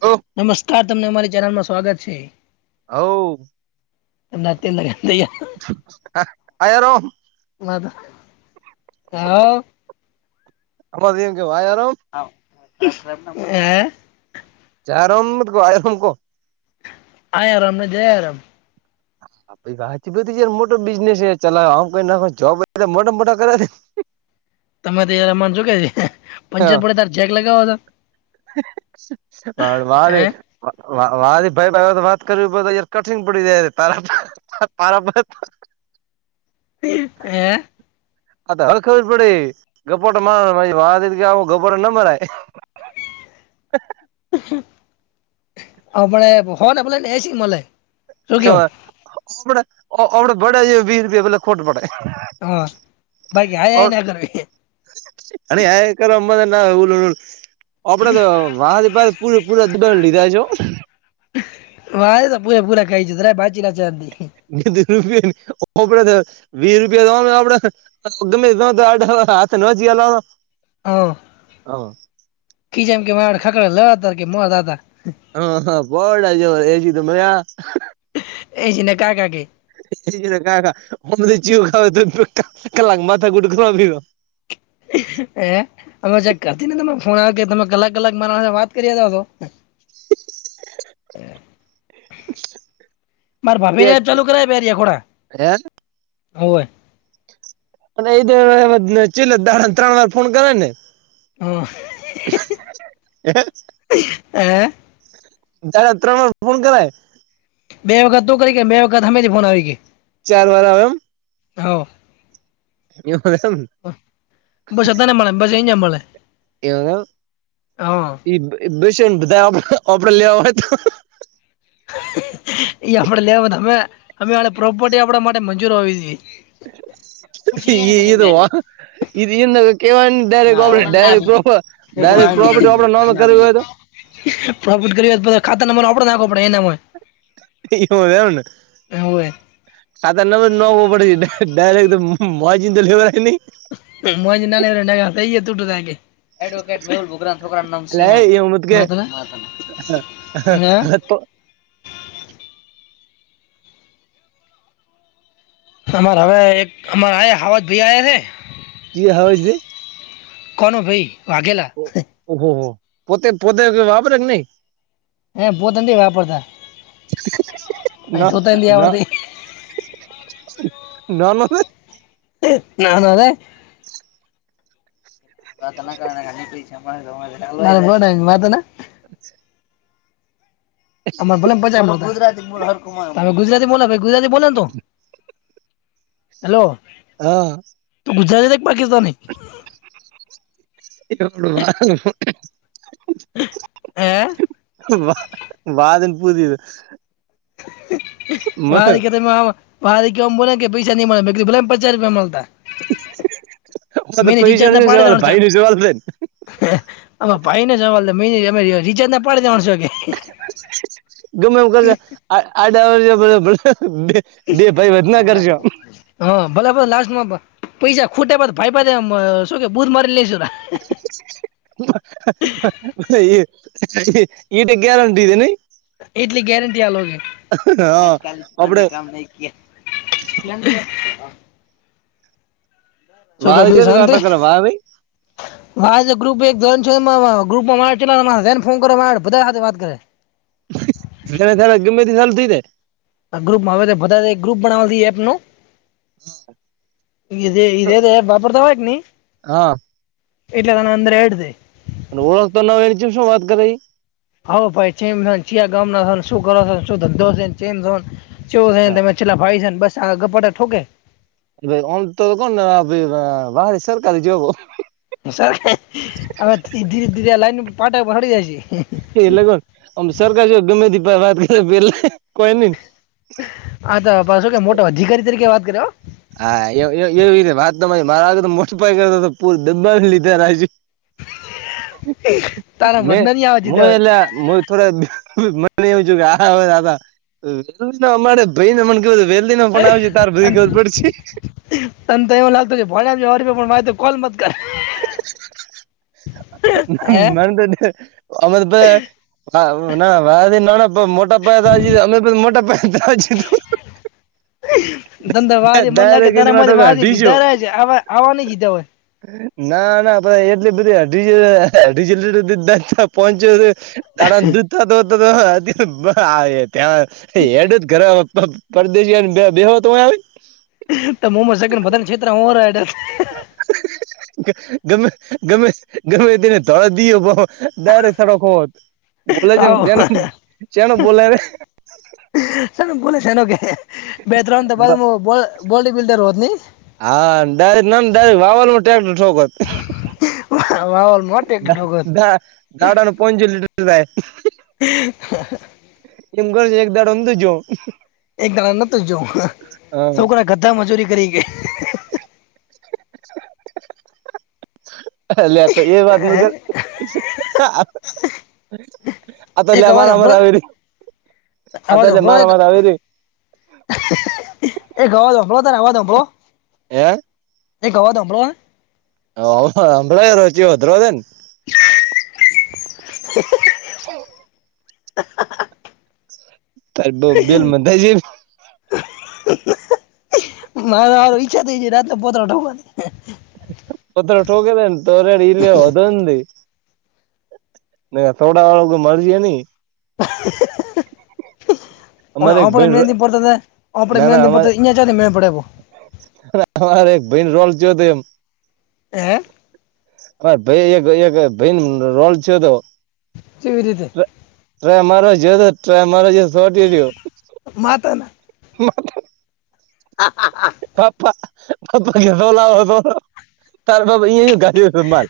ઓ. નમસ્કાર તમને અમારી ચેનલમાં સ્વાગત છે. હોવ. એમના તે લગાવ દઈ‌. હાયારો [unintelligible] બ હ [unintelligible] અમધ એ કે વા [unintelligible] રો હ હ [unintelligible] ચારમ ક આ રમ કો [unintelligible] હા, આ રામ ને, જયા આરામ. પ વા બધી જયાર મોટો બિઝનેસ ચલામ, કોઈ ના જોબ મોટા-મોટા કરે. તમેરે તોય રમા છો કે છે. પંચર હા, પડે તાર ચેક લગાવો તો હ, વારે હે વા ભાઈ વાત કરે, કઠંગ પડી જાય, તારા તારા. હ. આ હવે ખબર પડે, ગપ્પટ મા વાતી કે, ગપ્પટ નંબર. અ મને હન એ બને નશમલે- [unintelligible] કેયમમ બડ જે વી રૂપિયા મતલબ- [unintelligible] ખોટ પડે. હા બાકી હાય હાય ના કરવી અને આ કર અ ના ઉલલ- [unintelligible] આપડે તો, વા પૂરે પૂરાબ લીધા છો. વા એ તો પૂરા પૂરા કાય છે તરા બાચીલા ચી- [unintelligible] રૂપિયાડ [unintelligible] વીસ રૂપિયા દવાનું આપ, ડે ગમે હાથ ન જયા લનો. હા, કી જેમ કે, માડ ખાકડા લેવા હતા કે, મોતા હતા‌. હા હા બડા જ એજ ત- એસી ને કાકા કે [unintelligible] એજ કાકામ તો ચીવું ખા તલા માથ ગુટુંક- [unintelligible] હ અમે ચક કરતી ને ત ફોન આવ કે તમે કલાક કલાક મારા સાથે વાત કરી તો- [unintelligible] [unintelligible] મારે ભાભી ને હે ચાલુ કરાય, બેરિયા ખોડા હોય. અને એ ચીલે ત્રણ વાર ફોન કરે ને. હ હ [unintelligible] સાડા ત્રણ ફોન કરાય? બે વખત તું કરી કે, બે વખત અમે જ ફોન આવી. ચાર વાર આવે, એમ. હા. બસધને મળે, બસ એ જ મળલે. એ એ બેસ બધા આપડે, લેવા હોય તો. એ આપડે લેવા, અમે અમે પ્રોપર્ટી, આપડા માટે મંજૂર હો જોઈએ. એ એ વા એન કેવા- [unintelligible] ડાયરેક, ડાયરેક્ટો, ડાયરેક પ્રોપટી આપડે, નમે કરવી હોય તો. પ્રોફિટ કરે, પછી ખાતા નંબર આપડે નાખોડે, એના હોય. ઈવુ છે, એમને. હોય હોય આ ત નો નો ઉપડે છે ડાયરેક્ટ માજી તો લેવ દયા નહી મોજ ના [unintelligible] કયે ટુટુ લાગે એડવોકેટ મેહુલ [unintelligible] છોકરા નુ નામ એટલે સિંહાન્સ એવું મત કે [unintelligible] ને અમારે હવે એક અમારે આ હવાજ ભઈ આયા હે રી હાવજ ઈ કોનુંભાઈ વાઘેલા ઓહોહો પોતે પોતે વાપર કે ની હે પોતે નથી વાપરતા ન અહીં ધોતંદી ન આવડતી નાનો છે નાનો છે [unintelligible] વાત અ ને [inaudible] અમારે ભાલે [unintelligible] તમે ગુજરાતી બોલો મને હરખું તમે ગુજરાતી બોલો ગુજરાતી બોલ ને તું હલો હા તું ગુજરાતી છે કે પાકિસ્તાની [unintelligible] એ વા વાહજી ને પૂછીજો વા કીતે મા વાહ કે એમ બોલેન પૈસા ની મળતા મેં કીધું ભલે ને પચાસ રૂપિયા મળતા હ તો મેં પૈસાનો ની સવાલ ભાઈનો સવાલ છે આ ભાઈને સવાલ છે મહીને અમે રિચાર્જ ના પાડી જણસો કે ગમે એમ કર આ આડા [unintelligible] બે ભાઈ વધના કરસો હ ભલે આપડે લાસ્ટમાં પૈસા ખૂટ્યા બાદ ભાઈ પાસે શું કે બુધ મારીને લેશુ એ એ એટે ગેરંટી છે નિઇ એટલી ગેરંટી આલો કે હા આજકાલ ઉત્પાન આપડે મેં કામ નહી કિયા [inaudible] શું કે વાલ [unintelligible] વાહ ભાઈ મારું [unintelligible] ગ્રુપ એક જોઇન છોએ ગુપમાં જેને ફોન કરે મા બધા સાથે વાત કરે [unintelligible] ગમેતી સાલુ થઈ જાય આ ગ્રુપ હવે તે બધાતે ગ્રુપ બનાવી છી એપનું ઈ જે જે એપ વાપરતા હોય કે ની હા. એટલા જણા અંદર એડ છે ને ઓળખતો નો હોય એની ચમ શું વાત કરીઈ હોઓ ભાઈ ચેમ છોન ચિયા ગામના છોન શું કરો સો શું ધંધો છેન ચેન સો ચેવું છેન તમે ચેટલા ભાઈ છેને બસ આ ગપાતા ઠોકે ભાઈ આમ તો કોન વાહરે સરકારી જોબો સર હવે ધીરે ધીરે લાઈન પાટ પર ચડી જાય હી એટલે કો હુ ઓમ સરકાર જો ગમે તે પાહે વાત કર પેલે કોઈ નિન આ તો પાછો કે મોટો અધિકારી તરીકે વાત કરે હોં હા એ એવી રીતે વાત તો મારા આગળ તો મોટપાઈ કરતો હતો પૂર દબાવી લીધા રાખશુ તારા મે વધના નહીં આવે જીધા મુું હવે એલા મુએ થોડા મને એવું થયું કે, આયે સો હવે જતા. અમારે ભાઈને કેવું, વેલજીનો ફોન આવશે, તાર બધી ખબર પડશે. તને તો એમ લાગતો છે, ભોડામ જ્યો પણ મારો ઓળશ્યા કોલ મત કર. હે [unintelligible] [unintelligible] અમે પહે હા, ના, નાના-મોટા પાય તો, અમે મોટા પાયે. હ. ધંધાવાદી મને લાગે એની તારા મારી માટે વાદી અઢીસો લીધા, ર છેવા આવવા નઈ જીધા હોય. ના ના આપણે એટલી બધીડીલડીલ પહોંચ્યો [unintelligible] દાણા દૂધતા તો ત્યાં ય એડ જ ઘર [unintelligible] પરદેશી યન બેહો તય આવી. તો મોમ સગનધ [unintelligible] હ, હા. ગમે, ગમે, ગમે તેને ધોળ દયો, બહુ દરે સડક બોલે છે, આવો ચ ચનો બોલેને. સ બોલે છે કે, બે-ત્રણ તો બાદ બો બોડી બિલ્ડર હોતની. હા ડરેક ના ડ વાવા ટક્ટર છોક [unintelligible] વાવલ મોટે ડોગત ધાડા ન પંચો લીટર થાય. હ. એમ કરજો, એક દારો દાડોંધ જો. એક ગાણા ન જોવું, હા છોકરા ગધા મજૂરી કરી ગ. લેતો એ, વાત ન કે. હા. અત એક લ્યા અવાજ મારા મારા હંભળો વરી અત લ્યા મારા મારા આવે વરી [unintelligible] એ ગવા દંભલો, તને અવા દંભલો. એ. એ ઘવા ધંભળ. આવો ઓફર સાંભળેલો છે, રો ભદ્ર દન. હ. હા, હા. તારે બહુ બેલ, મંધાય જ. ના, મા ઈચ્છા થઈ જાય, રાતના પોતત્ર ઢવાની. પત્રોટગ દન તોરડ એલ્ અદંધ [unintelligible] ન થોડા વાળ કોઈ મરજે ની. હ. હ, અમારે એક આપણે ભાઈ મેનતા હતા, હ, આપણે ના ના મેનતા અમારે હતાહીયા ચા ન મેળ પડે એવો. અમારે એક ભાઈને રોલ જ હતો એમ. હે. હ, ભાઈ એક-એક ભાઈ રોલ છે તો. શવી રીતે [unintelligible] ટ મારો જે હતો, ટ્રેક મારો જે સોટી રહ્યો. માતાના હા, હા, હા. પાપા સોલા સો, તારે બાબા ઇ. માલ.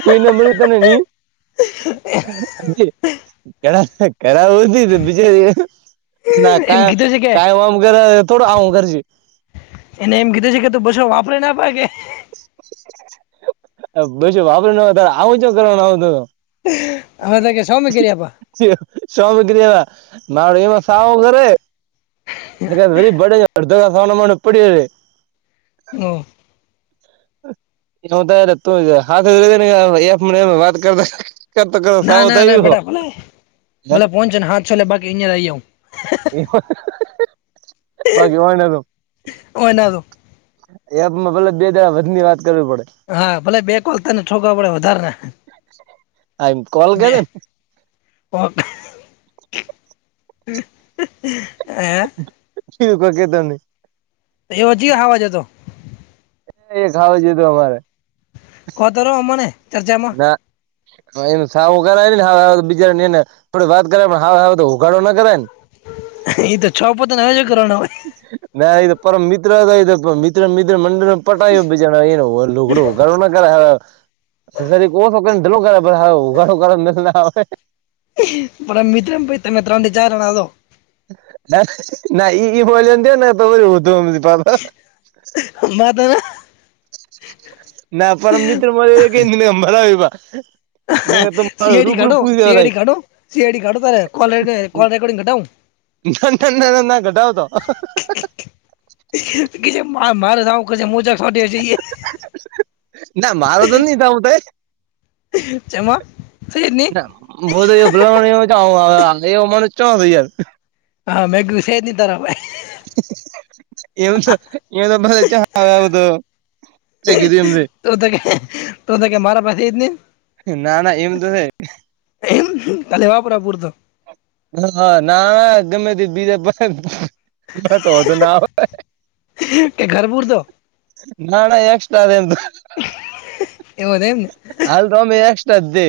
કોઈ નંબર તને ની. જે કળા કળાવ હુધી બીજેના એમ કા. કીધું છે કે કઈ ઓમ કરે થોડું આઉ ઘરજી. એને એમ કીધું છે કે તું પછો વાપરીને પાકે. અ બીજું વાપરીને આવે તારે આવું જો કરવાનું આવ તો. અવે તો કે સો મે કરી આપા. શું સો મે કરી આપા ના એવા ન સાવ કરે. એ કાય વરી ભડે અડધો છાનોમાનો પડ્યો રે. હમ્મ. નવ તાર રેતો જા હાથ [unintelligible] એકને એક વાત કરતાં. કરતો કર ના સાવું ના ના થઈ હો. બેટા ભલે ભલે પોનસો કે હાતસો લે બાકી આયા લઈ આવું. એવ બાકી ઓય ને તો. ઓય ના તો એપમાં ભલે બે દડા વધની વાત કરવી પડે. હા ભલે બે કોલ તને ઠોકવા પડે વધારને આ એમ કોલ બે. કેતો પોક હે. શું બાકી તમે? એવો ચી હાવજ હતો? એ ખાવ જોઈતું અમારે. કોતો રો અમને ચર્ચા ના. એ સાવું કરાય ને હ તો બીજા એને થોડી વાત કરે હાર હાર તો ઉઘાડો ના કરાય ને. એ તો છોપોતો હવે શું કરવાનું? નાઈ એ તો પરમ મિત્ર થઈ જતો મિ ત્ર મિત્ર મંડળને પટાયો બીજાને હો છોકરો ઉઘાડો ન કરાય હારા. ઘ કરી કો સૌને ચલો કરે પહી હાવ ઊભા તો કરો મારા મિત્ર ભઈ તમે ત્રણથી ચાર જણા છો. એ ના ઈ ઈ બોયલો ને તો ઊન્ધુ હમજી પા માતાના ના પરમ મિત્ર મળ્યો એકે નઈ મે કે મરાઈ પા. સી આઈ ડી કાઢું, સી આઈ ડી કાઢું, સી આઈ ડી કાઢું તારે કો કોલ રેકોર્ડિંગ કઢાવું. ના ના ના ના કઢાવ તો. કેજે મારે સાવું કરશે મુ ચોક ચોંટ્યો જઈએ. ના મારો તો ની સાવું થાય. ચમા? થી જ ની? ઊભો થયો પેલો જયો અવો એનો મોનણ ચો યાર. હા મેં કીધું હેજ નયી તારા પાહે. એવું છે એમ તો મારે ચ આવું તો. તે કીધું એમને. તો તો કે તો તો કે મારા પાસે છેજ નહીં. ના ના એમ તો છે. એમ ખાલી રેવાપુરા પૂરતું. હ ના ગમે તે બીજા પાસે અમારે તો વોધો ના આવે. કે ઘર પૂરતો ના, ના, એમ તો એક્સ્ટ્રા છે. એવુ છે, એમ. હાલ તો, અમે એક્સ્ટ્રા જ છે.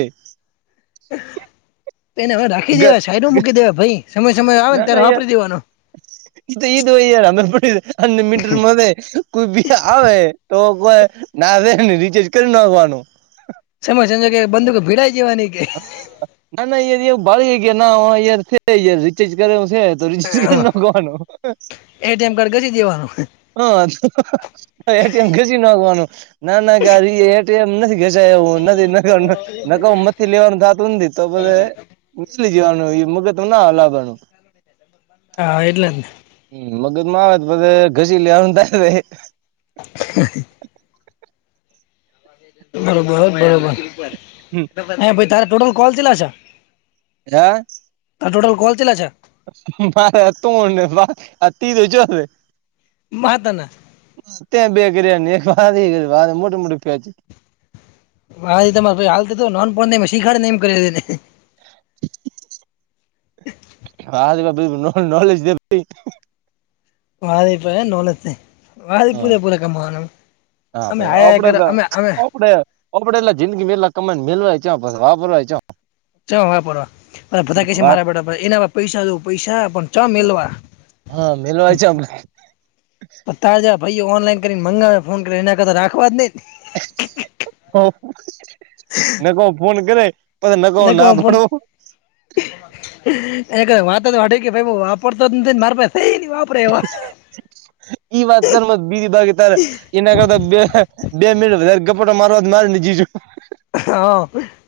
તો એને ઢાંકી દેવા સાઈડ દે મૂકી દેવા ભાઈ, સમય-સમય આવે ને, ત્યારે વાપરી દેવાનો. એ તો એ જ હોય, હમણાં અનલિમિટેડ હોય. કોઈ બીજ આવે, તો કોઈ ના આવેને, રિચાર્જ કરી નાખવાનો. સમય સંજો કે, બંદુક ભીડાઈ જવાની. કે ના, ના, એવું ભળે ગયા ના, રિચાર્જ કરે છે. દરી જ કે ન ગવાનો એટીએમ કાર્ડ ઘસી દેવાનું [unintelligible] એટીએમ, ઘસી નાખવાનું ના ના. ગ નદી નગ નગવ [unintelligible] થી લેવાનું, ધાત ઊંધી તો બધ મલી જવાનું મગ. તો ના હલાવવાનું. હા એટલે જ હ મગત મા આવે પછી ઘસી લેવાનું [unintelligible] [unintelligible] બ બરોબ હ તારેા ટોટલ કોલ ચેટલા છે. [unintelligible] હા. તાર ટોટલ કોલ ચેતલા છે. મારે તોણ ને પાચ આ તીજે ચોથુ હે. મહ તના [unintelligible] ત્યાં બે કર્યા એક વા વા મોટું મોટું ફેચ [unintelligible] ભાઈ હ, તમારે હાલ થ નોન પણ શીખડ ને, એમ કરને. હાલ નો, નોલેજ દે ભાઈ. વારે પય નોલેત પર. વા હા પૂરે પૂરે કમાવાનું, હા અમે હાયા હય કર, અમે અમે. હબડ એલા જિંદી મેલા અ કામન મેલવા ચા પસ વાબરય ચો. [unintelligible] ચ વાપરવા બધા કે વાત મારા એના પૈસા જો પૈસા પણ ચ મેલવા, [unintelligible] હા મેલવાય ચ [unintelligible] તો તાજા ભાઈઓ ઓનલાઈન કરીને મંગાવે, ફોન કરી, એના કરતાં રાખવા જ નઈ. ના ક ફોન કરે. પછી નકો લ ગ ના ફોન. પાડો એ વાત તો વાડે કે, ભાઈ વાપરતો મારા પાહે. ઈ વાત કર મ બીજી બાાગે તારે, [unintelligible] એના કરતા, બે-બે મિનટ વધારે ગપાટો મારવા મારીને જીજુ. હા,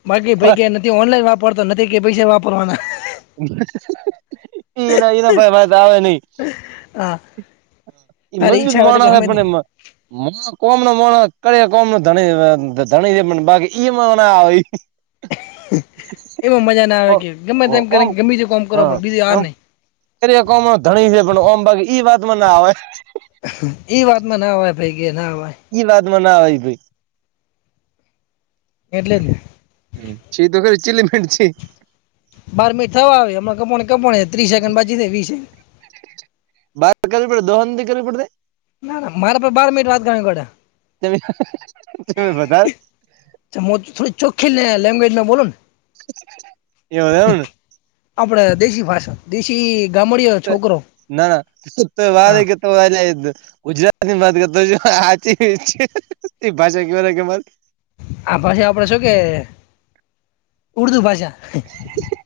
બાકી ભાઈ કે નથી, ઓનલાઈન વાપરતા નથી કે, પૈસા વાપરવાના. એના, એના ભાઈ મારે તો આવે નઈ. હા એ તારી મજબૂત ઈચ્છા હોય તો કે માણસ અમે પણ એમાં. માં કોમ ન ક કોમણી ધણી ધણી છે, બાકી ઈ ના આવે. એમાં મજા ના આવે કે, ગમેમ ઓમ ગમે તે કોમ કરવા, બીજું આ નહીં. એ કોમ ધણી હે, ઓમ પણ ઓમ બાકી ઈ વાતમાં ના આવે. ઈ વાતમાં ના હોય, ભાઈ કે ના હોય. એઈ વાતમાં ના આવે, ભાઈ. એટલે જ ને હ, છીતો ખરી ચીટલી મીન્ટ છે. બાર મિનિટ થવા આવે, એ કપ કપો ત્રી સેકન્ડ બાકી છ વીસ બાત કરવી પડે, દોહનથી કરવી પડતી. ના ના મારા પર બાર મિટ વાત કરવી પડા, તમે તમે વધારે મુ ત થોડી ચોખ્ખી લ લેંગ્વેજમાં બોલુને, એમ ને, આપડે દેશી ભાષા દેશી, ગામડીયો છોકરો ના તોય વારે હા હે કે, તમ આજે ગુજરાતી મા વાત કરતો આચી તયી એ ભાષા કેવા કે, આ ભાષા આપડે શું કે ઉર્દુ ભાષા, હ હ,